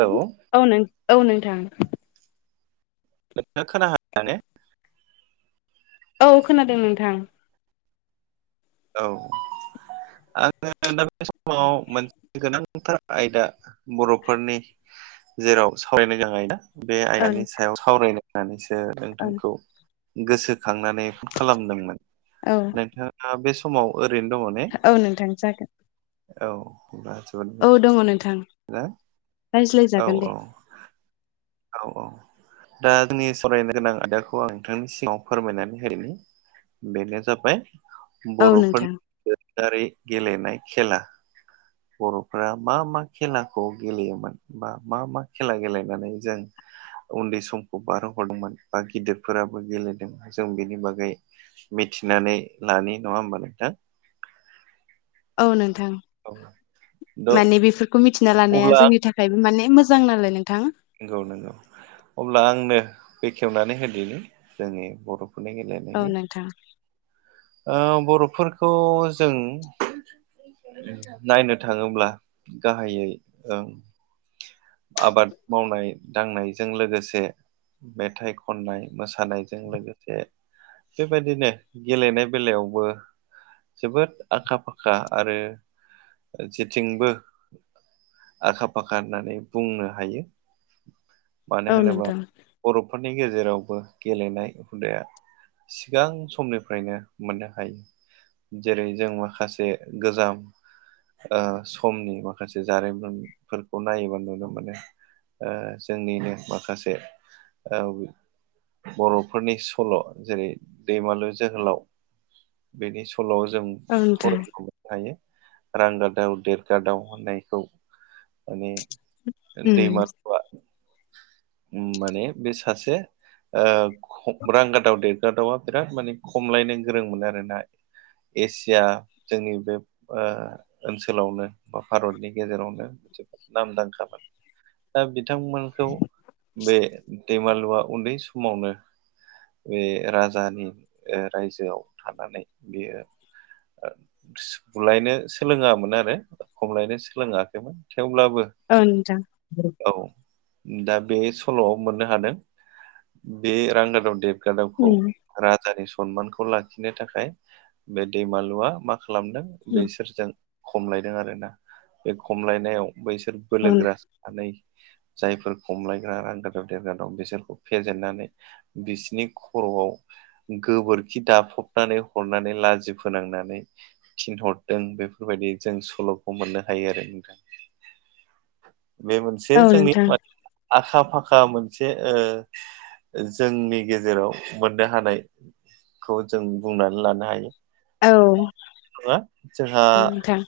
Hello औ नों औ नोंथां। [unintelligible] औ खोनादों नोंथां। औ आङो दा बे समाव मोन गोनांथार आयदा बर'फोरनि जेराव सावरायनो गोनां आयदाआ बे ओं आयदानि सायाव सावरायलायनानैसो ओं नोंथांखौ गोसोखांनानै ओ फन खालामदोंमोन औ नोंथाङा बे समाव ओरैनो दङ ने? औ नोंथां जागोन औ। औ दङ नोंथां। हेल औ रायज्लायजागोन दे औ। औ औ दा जोंनि सरायनो गोनां आयदाखौ आं नोंथांनि सिगाङाव फोरमायनानै होनि बेनो जाबाय औ नोंथां बर'फोरनि दोरोडा़रि गेलेनाय खेला बर'फोरा मा मा खेलाखौ गेलेयोमोन बा मा मा खेला गेलेनानैओ जों उन्दै समखौ बारहोहरदोंमोन बा गिदिरफोराबो गेलेदों जों बेनि बागैबो मिथिनानै लानाय नङा होमबा नोंथां। औ नोंथां द माने बेफोरखौ मिथिना लानाया अब्ला जोंनि थाखायबो ओमफ्रायबो माने मोजां नालाय नोंथाङा। नंगौ नंगौ अब्ला आंनो बेखेवनानै होदनि जोंनि बर'फोरनि गेलेनाय औ नोंथां। ओ बर'फोरखौ जों नायनो थाङोब्ला गाहायैओ आबाद मावनाय दांनायजों लोगोसे मेथाइ खननाय मोसानायजों लोगोसे बेबायदिनो गेलेनाय बेलायावबो। जोबोद आखा फाखा आरो जेथिंबो आखा फाखा होननानै बुंनो हायो। मानो औ होनोबा नोंथां बर'फोरनि गेजेरावबो गेलेनाय हुदायाबो सिगां समनिफ्रायनो मोननो हायो आरो जेरै जों माखासे गोजाम। समनि माखासे जारिमिनफोरखौ नायोबा नुनो मोनो। जोंनिनो माखासे दाउ ओ बर'फोरनि सल' जेरै दैमालु जोहोलाव बेनि सल' जों औ नोंथां। फरायनो हायो रांगादाव देगादाव होननायखौ माने उम दैमा माने बे ओ सासे रांगादाव देगादावा बिराद माने खमलायनो गोरोंमोन आरोना। एसिया जोंनि बे ओनसोलावनो बा भारतनि गेजेरावनो मोनसे नामदांखामोन दा बिथांमोनखौ बे दैमालुआ उन्दै समावनो ओ बे राजानि रायजोआव थानानै बेयो बुलायनो सोलोङामोन आरो खमलायनो सोलोङाखैमोन थेवब्लाबो ओ ओ नोंथां औ दा बे सल'आव मोननो हादों बे रांगादाव देगादावाबो देगादावखौ उम राजानि सनमानखौ लाखिनो थाखाय बे दैमालुआ मा खालामदों। उम बैसोरजों खमलायदों आरोना बे खमलायनायाव बैसोर बोलोगोरामोन जायफोर खमलायग्रा रांगादाव देगादाव दं बिसोरखौ फेजेननानै। बिसिनि खर'आव गोबोरखि दाफबनानै हरनानै लाजि फोनांनानै थिनहरदों बेफोरबायदि जों सल'खौ मोननो हायो आरो। बे मोनसे औ जोंनि नोंथां आखा फाखा मोनसे ओ जोंनि गेजेराव मोननो हानायखौ जों बुंनानै लानो हायो। औ। जोंहा नोंथां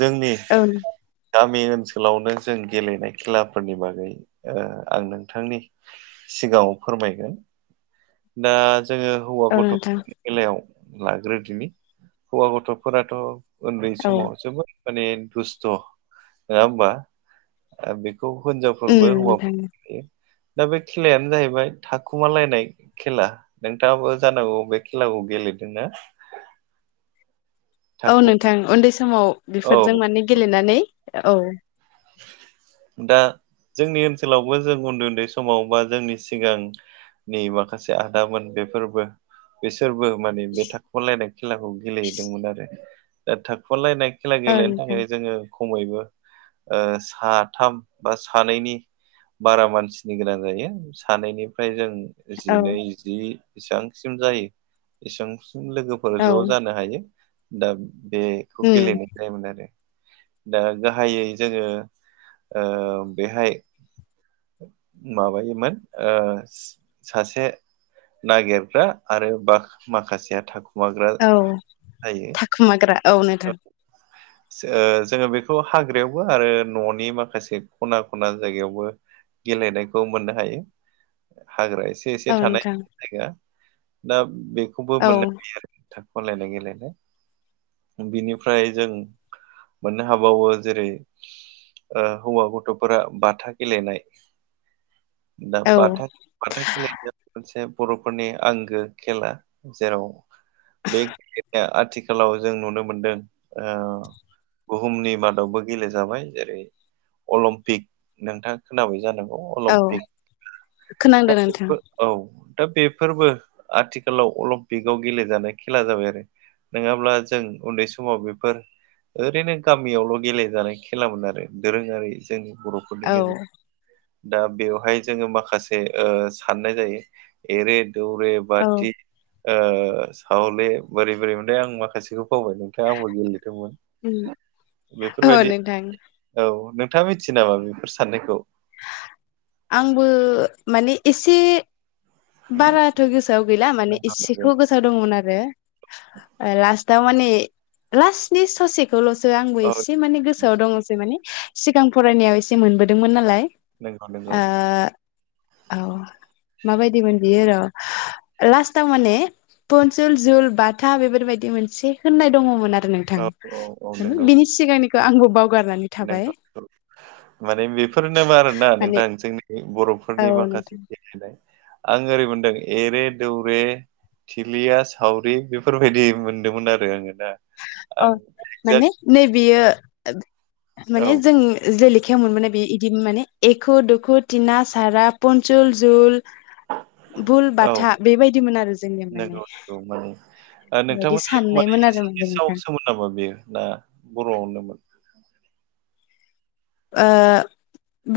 जोंनि औ गामि ओनसोलावनो जों गेलेनाय खेलाफोरनि बागै आं नोंथांनि सिगां फोरमायगोन। दा जोङो हौवा औ गथ' नोंथां बेलायाव लाग्रोदिनि हौवा गथ'फोराथ' उन्दै औ समाव जोबोद माने दुस्थ' नङा होमबा? बे बे खौ उम हिनजावफोरबो नोंथां हौवाफोराबो दा बे खेलायानो जाहैबाय थाखुमालायनाय। खेला नोंथाङाबो जानांगौ बे खेलाखौ गेलेदोंना? औ थाखु नोंथां उन्दै समाव बेफोरजों औ माने गेलेनानै औ। दा जोंनि ओनसोलावबो जों उन्दै उन्दै समाव बा जोंनि सिगां नि माखासे आदामोन बेफोरबो बिसोरबो माने बे थाखोमालायनाय खेलाखौ गेलेहैदोंमोन आरो दा थाखोमालायनाय खेला औ गेलेनो नोंथां थाखाय जोङो खमैबो साथाम बा सानैनि बारा मानसिनि गोनां जायो। सानैनिफ्राय जों जिनै औ जि इसेबांसिम जायो। इसेबांसिम लोगो फोर औ ज' जानो हायो दा बेखौ उम गेलेनाय जायोमोन आरो दा गाहायै जोङो ओ बेहाय माबायोमोन ओ सासे नागिरग्रा आरो बा माखासेया थाख [unintelligible] माग्रा थायो। खोमाग्रा औ नोंथां। जोङो बेखौ हाग्रायावबो आरो न'नि माखासे खना खना जायगायावबो। गेलेनायखौ मोननो हायो हाग्रा एसे एसे एसे औ थानाय नोंथां जाया दा बेखौबो औ मोननाय हायो आरो। थाखोमालायनाय गेलेलायनाय बिनिफ्राय जों। मोननो हाबावो जेरै हौवा गथ'फोरा बाथा गेलेनाय दा औ बाथा बाथा खेलेनाया मोनसे बर'फोरनि आंगो खेला जेराव बे गेलनाया आथिखालाव जों नुनो मोनदों ओ। बुहुमनि मादावबो गेलेजाबाय जेरै अलिम्पिक नोंथां। खोनाबाय जानांगौ औ अलिम्पिक खोनांदों दा नोंथां बेफोर औ दा बेफोरबो आथिखालाव अलिम्पिकआव गेलेजानाय खेला जाबाय आरो। नङाब्ला जों उन्दै समाव बेफोर ओरैनो गामियावल' गेलेजानाय खेलामोन आरो दोरोङारि जोंनि बर'फोरनि औ गेजेराव दा बेवहाय जोङो माखासे साननाय ओ जायो। एरे दौरे औ बाति साहले बोरै बोरै मोनथाय आं माखासेखौ बावबाय नोंथाङा आंबो गेलेदोंमोन। उम औ बेफोरबायदि नोंथां औ नोंथाङा मिथियो नामा बेफोर साननायखौ? आंबो माने एसे बाराथ' गोसोआव गैला माने नंगौ इसेखौ गोसो दंमोन आरो लासताव माने लासट बे ससेखौल'सो आंबो नंगौ औ एसे माने गोसोआव दङसै माने सिगां फरायनायाव एसे मोनबोदोंमोन नालाय। नंगौ नंगौ औ माबायदि मोन बियो र'। लास्टाव माने पनसुल जुल बाथा बेफोरबायदि मोनसे होननाय दङमोन आरो नों थां औ औ औ नंगौ बिनि सिगांनिखौ आंबो बावगारनानै थाबाय। नंगौ माने बेफोरनो मा आरोना माने नोंथां जोंनि औ बर'फोरनि नोंथां माखासे आं ओरै मोनदों एरे दौरे थिलिया सावरि बेफोरबायदि मोनदोंमोन आरो आङो नोंथां। अ माने नै बियो औ माने जोंनो जे लेखायाव मोनबोनाय बे बिदिनो माने एख' दुखु तिना सारा पनसुल जुल [inaudible] भुल औ बाथा बेबायदिमोन आरो जोंनिया माने औ बेबायदि साननायमोन आरो माने ओखायनो सोमदोनाबो बेयो ना बर'आवनोमोन ओ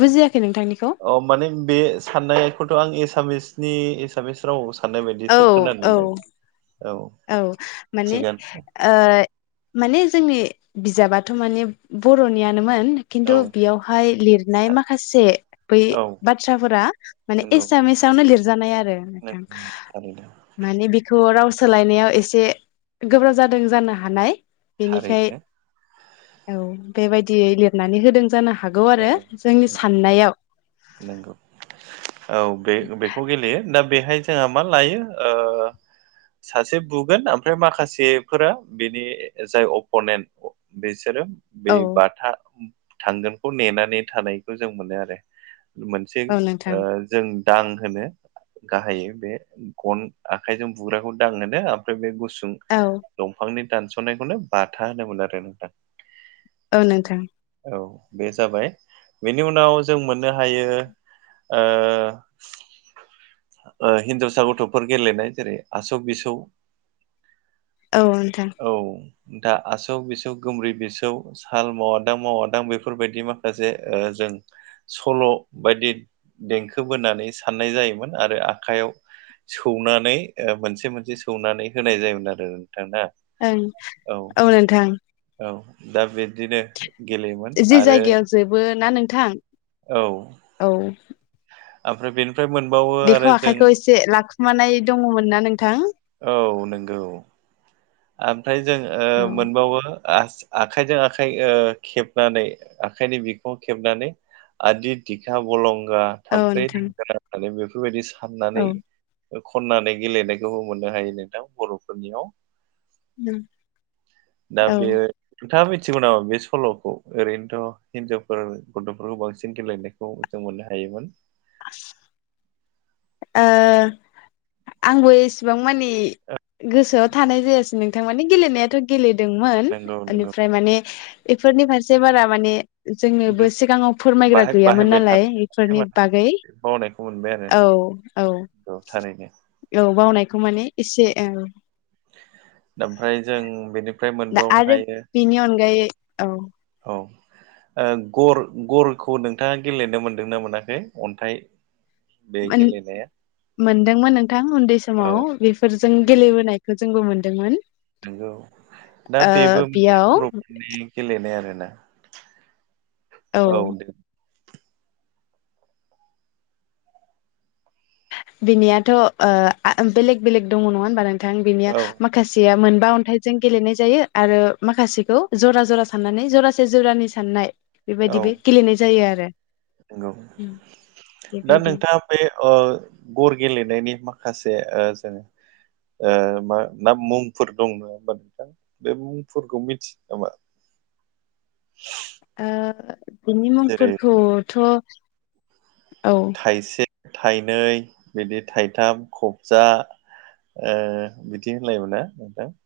बुजियाखै नोंथांनिखौ। अ माने बे साननायखौथ' आं एसामिसनि एसामिस रावसो औ औ औ माने थिगानो ओ माने जोंनि बिजाबाथ' माने बर'नियानोमोन। खिन्थु औ बेयावहाय लिरनाय माखासे बै औ बाथ्राफोरा माने नंगौ एसामिस यावनो लिरजानाय आरो नंगौ थारैनो माने बेखौ रावसोलायनाय सोलायनायाव एसे गोब्राब जादों जानो हानाय बेनिखाय थारैनो औ बेबायदियै लिरनानै होदों जानो हागौ आरो नंगौ जोंनि नंगौ साननाय नंगौ औ बे बेखौ गेलेयो दा बेहाय जोंहा मा लायो ओ सासे बुगोन ओमफ्राय माखासेफोरा बेनि जाय अप'नेन्ट बेसारो बे औ बाथा थांगोनखौ नेनानै थानायखौ जों मोनो आरो। मोनसे औ नोंथां जों दां होनो गाहायै बे गन आखाइजों बुग्राखौ दांहोनो ओमफ्राय बे गुसुं औ दंफांनि दानस'नायखौनो बाथा होनोमोन आरो नोंथां। औ नोंथां। औ बे जाबाय बेनि उनाव जों मोननो हायो ओ हिनजावसा गथ'फोर गेलेनाय जेरै आसक आसौ बिसौ। औ नोंथां। औ दा आसौ बेसौ गोमबोरै बेसौ। साल मावादां मावादां बेफोरबायदि माखासे जों सल' बायदि देंखो बोनानै साननाय जायोमोन आरो आखाइयाव सौनानै मोनसे मोनसे सौनानै होनाय जायोमोन आरो नोंथां। ओं औ नोंथां। औ दा बिब्दिनो जि जायगायाव जोबो ना नोंथां औ औ ओमफ्राय बे ओमफ्राय मोनबावो। बेखौ आरो जों आखाइखौ एसे लाखुमानाय दङमोन ना नोंथां? औ नंगौ ओमफ्राय जों औ मोनबावो आखाइजों आखाइ ओ खेबनानै आखाइनि बिखुं खेबनानै आदि दिखा बलंगा थाम्फै नोंथां दंगोना होननानै बेफोरबायदि साननानै औ खननानै गेलेनायखौबो मोननो हायो नोंथां बर'फोरनियाव। उम दा बेयो नोंथाङा मिथिगौ नामा बे सल'खौ ओरैनोथ' हिनजावफोर गथ'फोरखौ बांसिन गेलेनो खौ जों मोननो हायोमोन। आ ओ आंबो एसेबां मानि गोसोआव थानाय जायासै नोंथां मानि गेलेनायाथ' गेलेदोंमोन नंगौ नंगौ बेनिफ्राय माने बेफोरनि फारसे बारा माने जोंनोबो गोसो- सिगाङाव फोरमायग्रा बाहाय गैयामोन बाहायबाय नालाय थानाय बेफोरनि माने बागै बावनायखौ मोनबाय औ औ आरो थानायनो औ बावनायखौ माने एसे औ। ओमफ्राय जों बेनि दा आरो बेनि अनगायै औ। औ। गर गरखौ नोंथाङा गेलेनो मोन्दोंना मोनाखै अन्थाइ बे गेलेनाया मोनदोंमोन नोंथां उन्दै औ समाव फोरजों गेलेबोनायखौ जोंबो मोनदोंमोन। नंगौ दा ओ बेबो मोनसे बेयाव बर'फोरनि गेलेनाय आरोना। औ दे। बिनियाथ' बेलेग बेलेग दङ नङा होनबा नोंथां बिनिया औ माखासे माखासेया मोनबा अन्थाइजों गेलेनाय जायो आरो माखासेखौ जरा जरा साननानै जरासे जरानि साननाय औ बेबायदि बे गेलेनाय जायो आरो। नंगौ उम दा बेबायदि नोंथाङा। बे अ गर गेलेनायनि माखासे ओ जों ओ मा ना मुंफोर दं नङा होमबा नोंथां। बे मुंफोरखौ मिथियो नामा? बिनि जेरै मुंफोरखौथ' औ। थाइसे थाइनै बिदि थाइथाम खबजा बिदि होनलायोमोन ना नोंथां?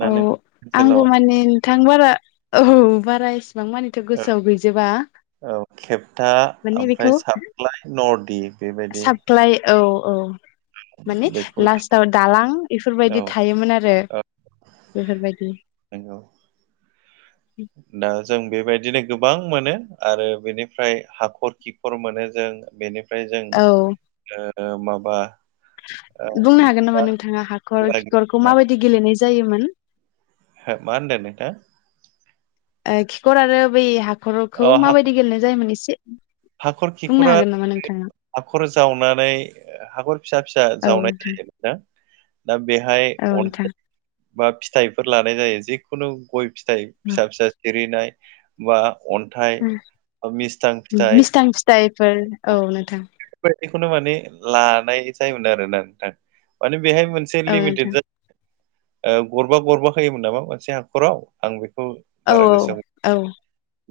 ना औ नों आंबो ओनसोलाव माने नोंथां बारा औ बारा एसेबां माने गोसोआव गैजोबा माने बेखौ न' दिप साप्लाय औ औ। मानि बेखौ लास्टाव दालां औ इफोरबायदि थायोमोन आरो। बेफोरबायदि औ। दा जों बेबायदिनो गोबां मोनो आरो बेनिफ्राय हाखर खिखर मोनो जों बेनिफ्राय औ जों माबा ओ बुंनो हागोन नामा मा नोंथाङा? हाखर खिखरखौ माबायदि गेलेनाय जायोमोन। हो मा होनदों नोंथा। खिखर आरो बै हाखरखौ अ हा- माबायदि गेलेनाय जायोमोन एसे हाखर बुंनो खिखरा हागोन नामा नोंथाङा? हाखर जावनानै हाखर फिसा फिसा औ जावनाय नोंथां जायो दा बेहाय औ नोंथां अन्थाइ बा फिथाइफोर लानाय जायो जिखुनु गय फिथाइ फिसा फिसा सिरिनाय बा अन्थाइ मिस्थां फिथाइ जायफोर औ नोंथां। बेबायदिखौनो माने लानाय जायोमोन आरोना नोंथां माने बेहाय मोनसे औ नोंथां लिमिटेड गरबा गरबा होयोमोन नामा मोनसे हाखराव आं बेखौ औ बारा गोसोआव औ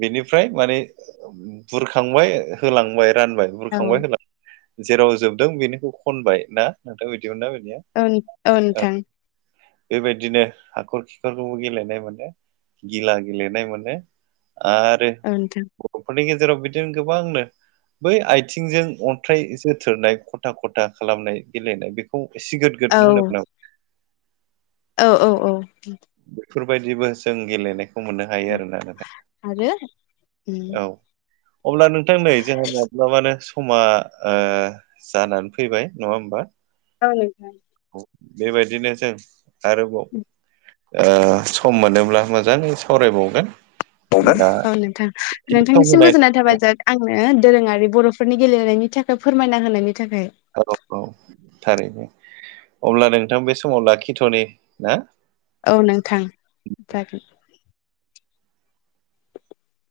बिनिफ्राय माने बुरखांबाय होलांबाय रानबाय औ बुरखांबाय होलांबाय। जेराव जोबदों बेनिखौ खनबाय ना नोंथां? बिदिमोन ना बिनिया। ओं औ नोंथां। बेबायदिनो हाखर खिखरखौबो गेलेनाय मोनो। गिला गेलेनाय मोनो आरो। औ नोंथां बर'फोरनि गेजेराव बिदिनो गोबांनो बै आथिंजों अन्थ्राइ जोथोरनाय खथा खथा खालामनाय गेलेनाय बेखौ सिगोद औ गोद होनोमोन नामा? औ औ। बेफोरबायदिबो जों गेलेनायखौ मोनो। हायो आरोना नोंथां आरो औ। अब्ला नोंथां नै जोंहा माब्लाबानो समा ओ जानानै फैबाय नङा होमबा? आं नोंथां। औ बेबायदिनो जों ओ सम मोनोब्ला मोजाङै सावरायबावगोन। दा [unintelligible] औ नोंथां बेखिनि सम नोंथांनिसिम होनायनि गोजोननाय थाखाय थाबाय आंनो दोरोङारि बर'फोरनि गेलेनायनि थाखाय फोरमायना होनायनि थाखाय। औ औ थारैनो अब्ला नोंथां बे समाव लाखिथ'नि औ नोंथां